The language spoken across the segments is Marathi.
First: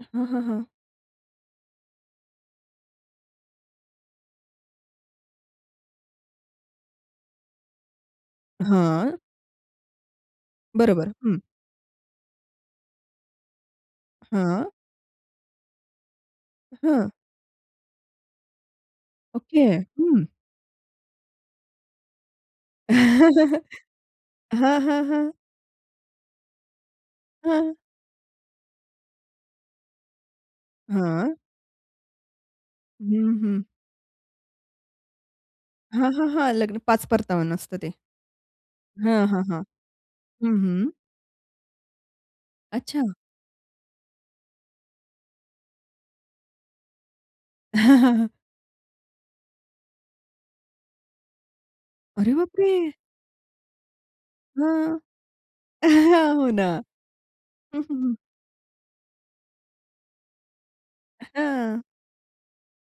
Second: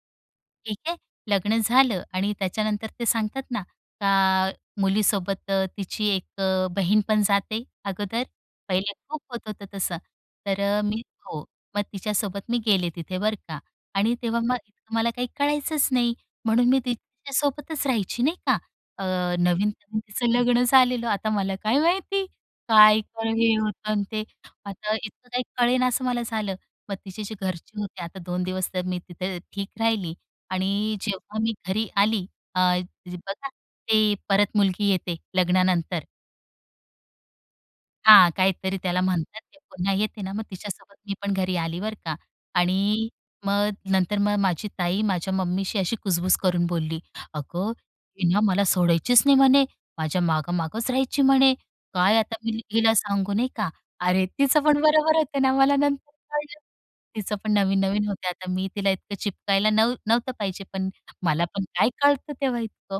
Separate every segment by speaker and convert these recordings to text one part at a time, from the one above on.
Speaker 1: अ, हां, हां, हां.
Speaker 2: ठीक आहे. लग्न झालं आणि त्याच्यानंतर ते सांगतात ना, का मुलीसोबत तिची एक अ, बहीण पण जाते, अगोदर. पहिले
Speaker 1: हां.
Speaker 2: खूप होत होतं तसं. तर अ, मी
Speaker 1: बरोबर. हं.
Speaker 2: हो. मग तिच्यासोबत मी गेले तिथे. बरं का, आणि तेव्हा मग
Speaker 1: हां.
Speaker 2: मला काही कळायचंच नाही. म्हणून मी
Speaker 1: हां.
Speaker 2: तिच्यासोबतच राहायची. नाही का? अ,
Speaker 1: ओके.
Speaker 2: नवीन-नवीन
Speaker 1: हं.
Speaker 2: तिचं लग्न झालेलं. आता मला काय माहिती? काय हे होतं आणि ते.
Speaker 1: हां,
Speaker 2: आता
Speaker 1: हां,
Speaker 2: इतकं
Speaker 1: हां.
Speaker 2: काही कळेनासं मला झालं. मग तिची जी
Speaker 1: हां.
Speaker 2: घरचे होते, आता 2 दिवस तर मी तिथे ठीक राहिली. आणि
Speaker 1: हां.
Speaker 2: जेव्हा मी घरी आली अ,
Speaker 1: हं,
Speaker 2: बघा
Speaker 1: हं.
Speaker 2: ते परत मुलगी येते लग्नानंतर.
Speaker 1: हां, हां, हां. लग्न पाच परतावन असतं ते.
Speaker 2: हां, काहीतरी त्याला
Speaker 1: हां,
Speaker 2: म्हणतात.
Speaker 1: हां,
Speaker 2: ते
Speaker 1: हां.
Speaker 2: पुन्हा येते ना मग
Speaker 1: हं, हं.
Speaker 2: तिच्यासोबत मी पण घरी आली. बरं का.
Speaker 1: अच्छा.
Speaker 2: आणि मग नंतर मग माझी ताई माझ्या मम्मीशी अशी कुजबुज करून बोलली, "अगं हि ना मला सोडायचीच नाही म्हणे. माझ्या मागं मागंच राहायची म्हणे. काय
Speaker 1: अरे
Speaker 2: आता
Speaker 1: बाप
Speaker 2: मी हिला
Speaker 1: रे!
Speaker 2: सांगू नाही का?" अरे तीचं पण
Speaker 1: हं.
Speaker 2: बरोबर होतं ना मला नंतर
Speaker 1: अ, हो
Speaker 2: कळलं.
Speaker 1: ना.
Speaker 2: तिचं पण
Speaker 1: हं, हं,
Speaker 2: नवीन-नवीन
Speaker 1: हं.
Speaker 2: होतं. आता मी तिला इतकं चिपकायला नव्ह नव्हतं पाहिजे पण. मला पण
Speaker 1: हां.
Speaker 2: काय कळतं तेव्हा इतकं.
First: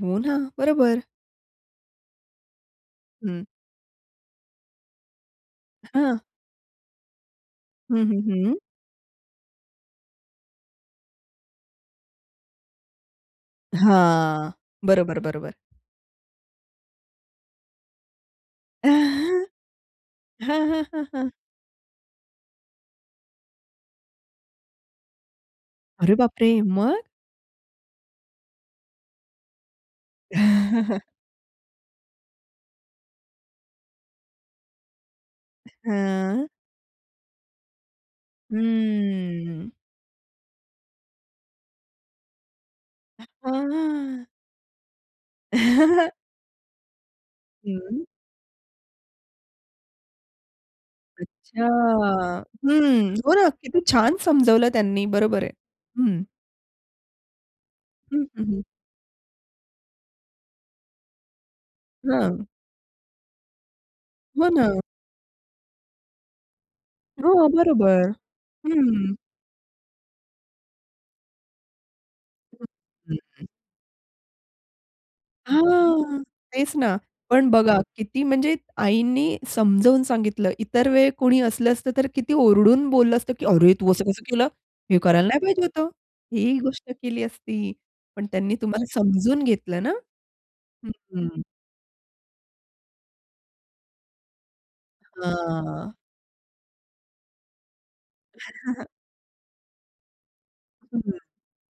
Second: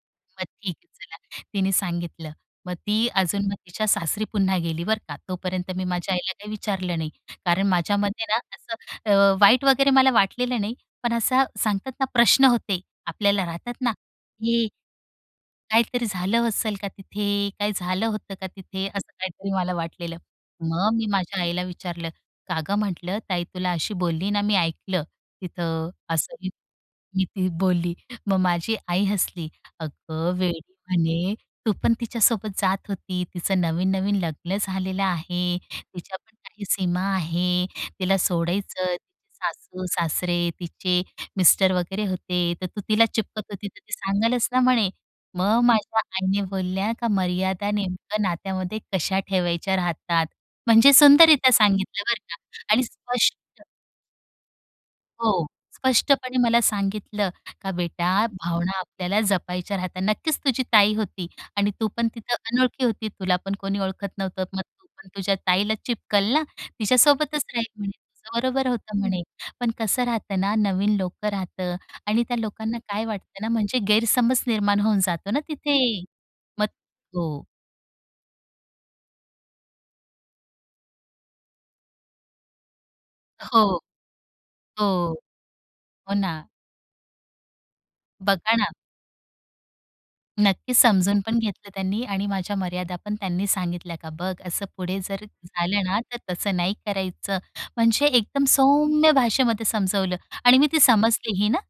Speaker 1: हो ना.
Speaker 2: मग ठीक आहे
Speaker 1: बरोबर.
Speaker 2: चला. तिने सांगितलं. मग ती
Speaker 1: हं.
Speaker 2: अजून मग तिच्या सासरी पुन्हा गेली. बरं का, तोपर्यंत मी माझ्या
Speaker 1: हां.
Speaker 2: आईला काही विचारलं नाही. कारण
Speaker 1: हं, हं,
Speaker 2: माझ्यामध्ये ना
Speaker 1: हं.
Speaker 2: असं अ, वाईट वगैरे मला वाटलेलं नाही. पण असा सांगतात ना प्रश्न होते. आपल्याला राहतात ना,
Speaker 1: हां.
Speaker 2: की
Speaker 1: बरोबर, बरोबर.
Speaker 2: काहीतरी झालं असेल का तिथे? काय झालं होतं का तिथे? असं
Speaker 1: हां,
Speaker 2: काहीतरी मला वाटलेलं.
Speaker 1: हां,
Speaker 2: मग
Speaker 1: हां,
Speaker 2: मी
Speaker 1: हां
Speaker 2: माझ्या आईला विचारलं, "का ग म्हटलं ताई तुला अशी बोलली ना मी ऐकलं, तिथं."
Speaker 1: अरे बाप
Speaker 2: असं
Speaker 1: रे! मग?
Speaker 2: मी ती बोलली. मग माझी आई हसली. "अगं वेडी म्हणे, तू पण तिच्यासोबत जात होती. तिचं नवीन-नवीन लग्न झालेलं आहे. तिच्या पण
Speaker 1: हां.
Speaker 2: काही सीमा आहे. तिला सोडायचं.
Speaker 1: हं.
Speaker 2: सासू-सासरे तिचे मिस्टर वगैरे होते. तर तू तिला
Speaker 1: अ,
Speaker 2: चिपकत होती. तर ती
Speaker 1: हां.
Speaker 2: सांगेलच ना." म्हणे. मग माझ्या आईने बोलल्या का मर्यादा
Speaker 1: हं.
Speaker 2: नेमकं नात्यामध्ये कशा ठेवायच्या राहतात. म्हणजे सुंदररित्या
Speaker 1: अच्छा.
Speaker 2: सांगितलं. बरं का, आणि
Speaker 1: हं. हो ना.
Speaker 2: स्पष्ट.
Speaker 1: किती छान समजावलं त्यांनी. बरोबर
Speaker 2: हो
Speaker 1: आहे. हं.
Speaker 2: स्पष्टपणे मला सांगितलं का
Speaker 1: हं,
Speaker 2: "बेटा
Speaker 1: हं, हं.
Speaker 2: भावना आपल्याला जपायच्या राहतात. नक्कीच तुझी ताई होती आणि तू पण तिथं
Speaker 1: हां.
Speaker 2: अनोळखी होती. तुला पण कोणी ओळखत नव्हतं.
Speaker 1: हो,
Speaker 2: मग
Speaker 1: ना.
Speaker 2: तू पण तुझ्या ताईला चिपकल ना. तिच्यासोबतच
Speaker 1: हो.
Speaker 2: राहील, म्हणे.
Speaker 1: बरोबर.
Speaker 2: तुझं बरोबर होतं
Speaker 1: हं.
Speaker 2: म्हणे. पण कसं राहतं ना नवीन लोकं राहतं आणि त्या
Speaker 1: हं,
Speaker 2: लोकांना काय वाटतं
Speaker 1: हं.
Speaker 2: ना. म्हणजे गैरसमज निर्माण होऊन जातो ना तिथे."
Speaker 1: हां.
Speaker 2: मग
Speaker 1: तेच ना.
Speaker 2: हो.
Speaker 1: पण बघा किती म्हणजे आईंनी समजावून सांगितलं. इतर वेळी कोणी असलं असतं तर किती ओरडून बोललं असतं, की "अरे
Speaker 2: हो.
Speaker 1: तू असं कसं केलं? हे
Speaker 2: हो.
Speaker 1: करायला नाही पाहिजे होतं."
Speaker 2: हो, ना.
Speaker 1: ही गोष्ट केली असती. पण त्यांनी
Speaker 2: बघा ना.
Speaker 1: तुम्हाला समजून घेतलं ना.
Speaker 2: नक्कीच
Speaker 1: हं,
Speaker 2: समजून पण
Speaker 1: हं.
Speaker 2: घेतलं त्यांनी. आणि माझ्या मर्यादा पण त्यांनी सांगितल्या. का "बघ असं पुढे जर झालं
Speaker 1: हां.
Speaker 2: ना तर तसं नाही करायचं." म्हणजे एकदम सौम्य भाषेमध्ये समजवलं आणि मी ती
Speaker 1: हं, हं.
Speaker 2: समजली ही ना.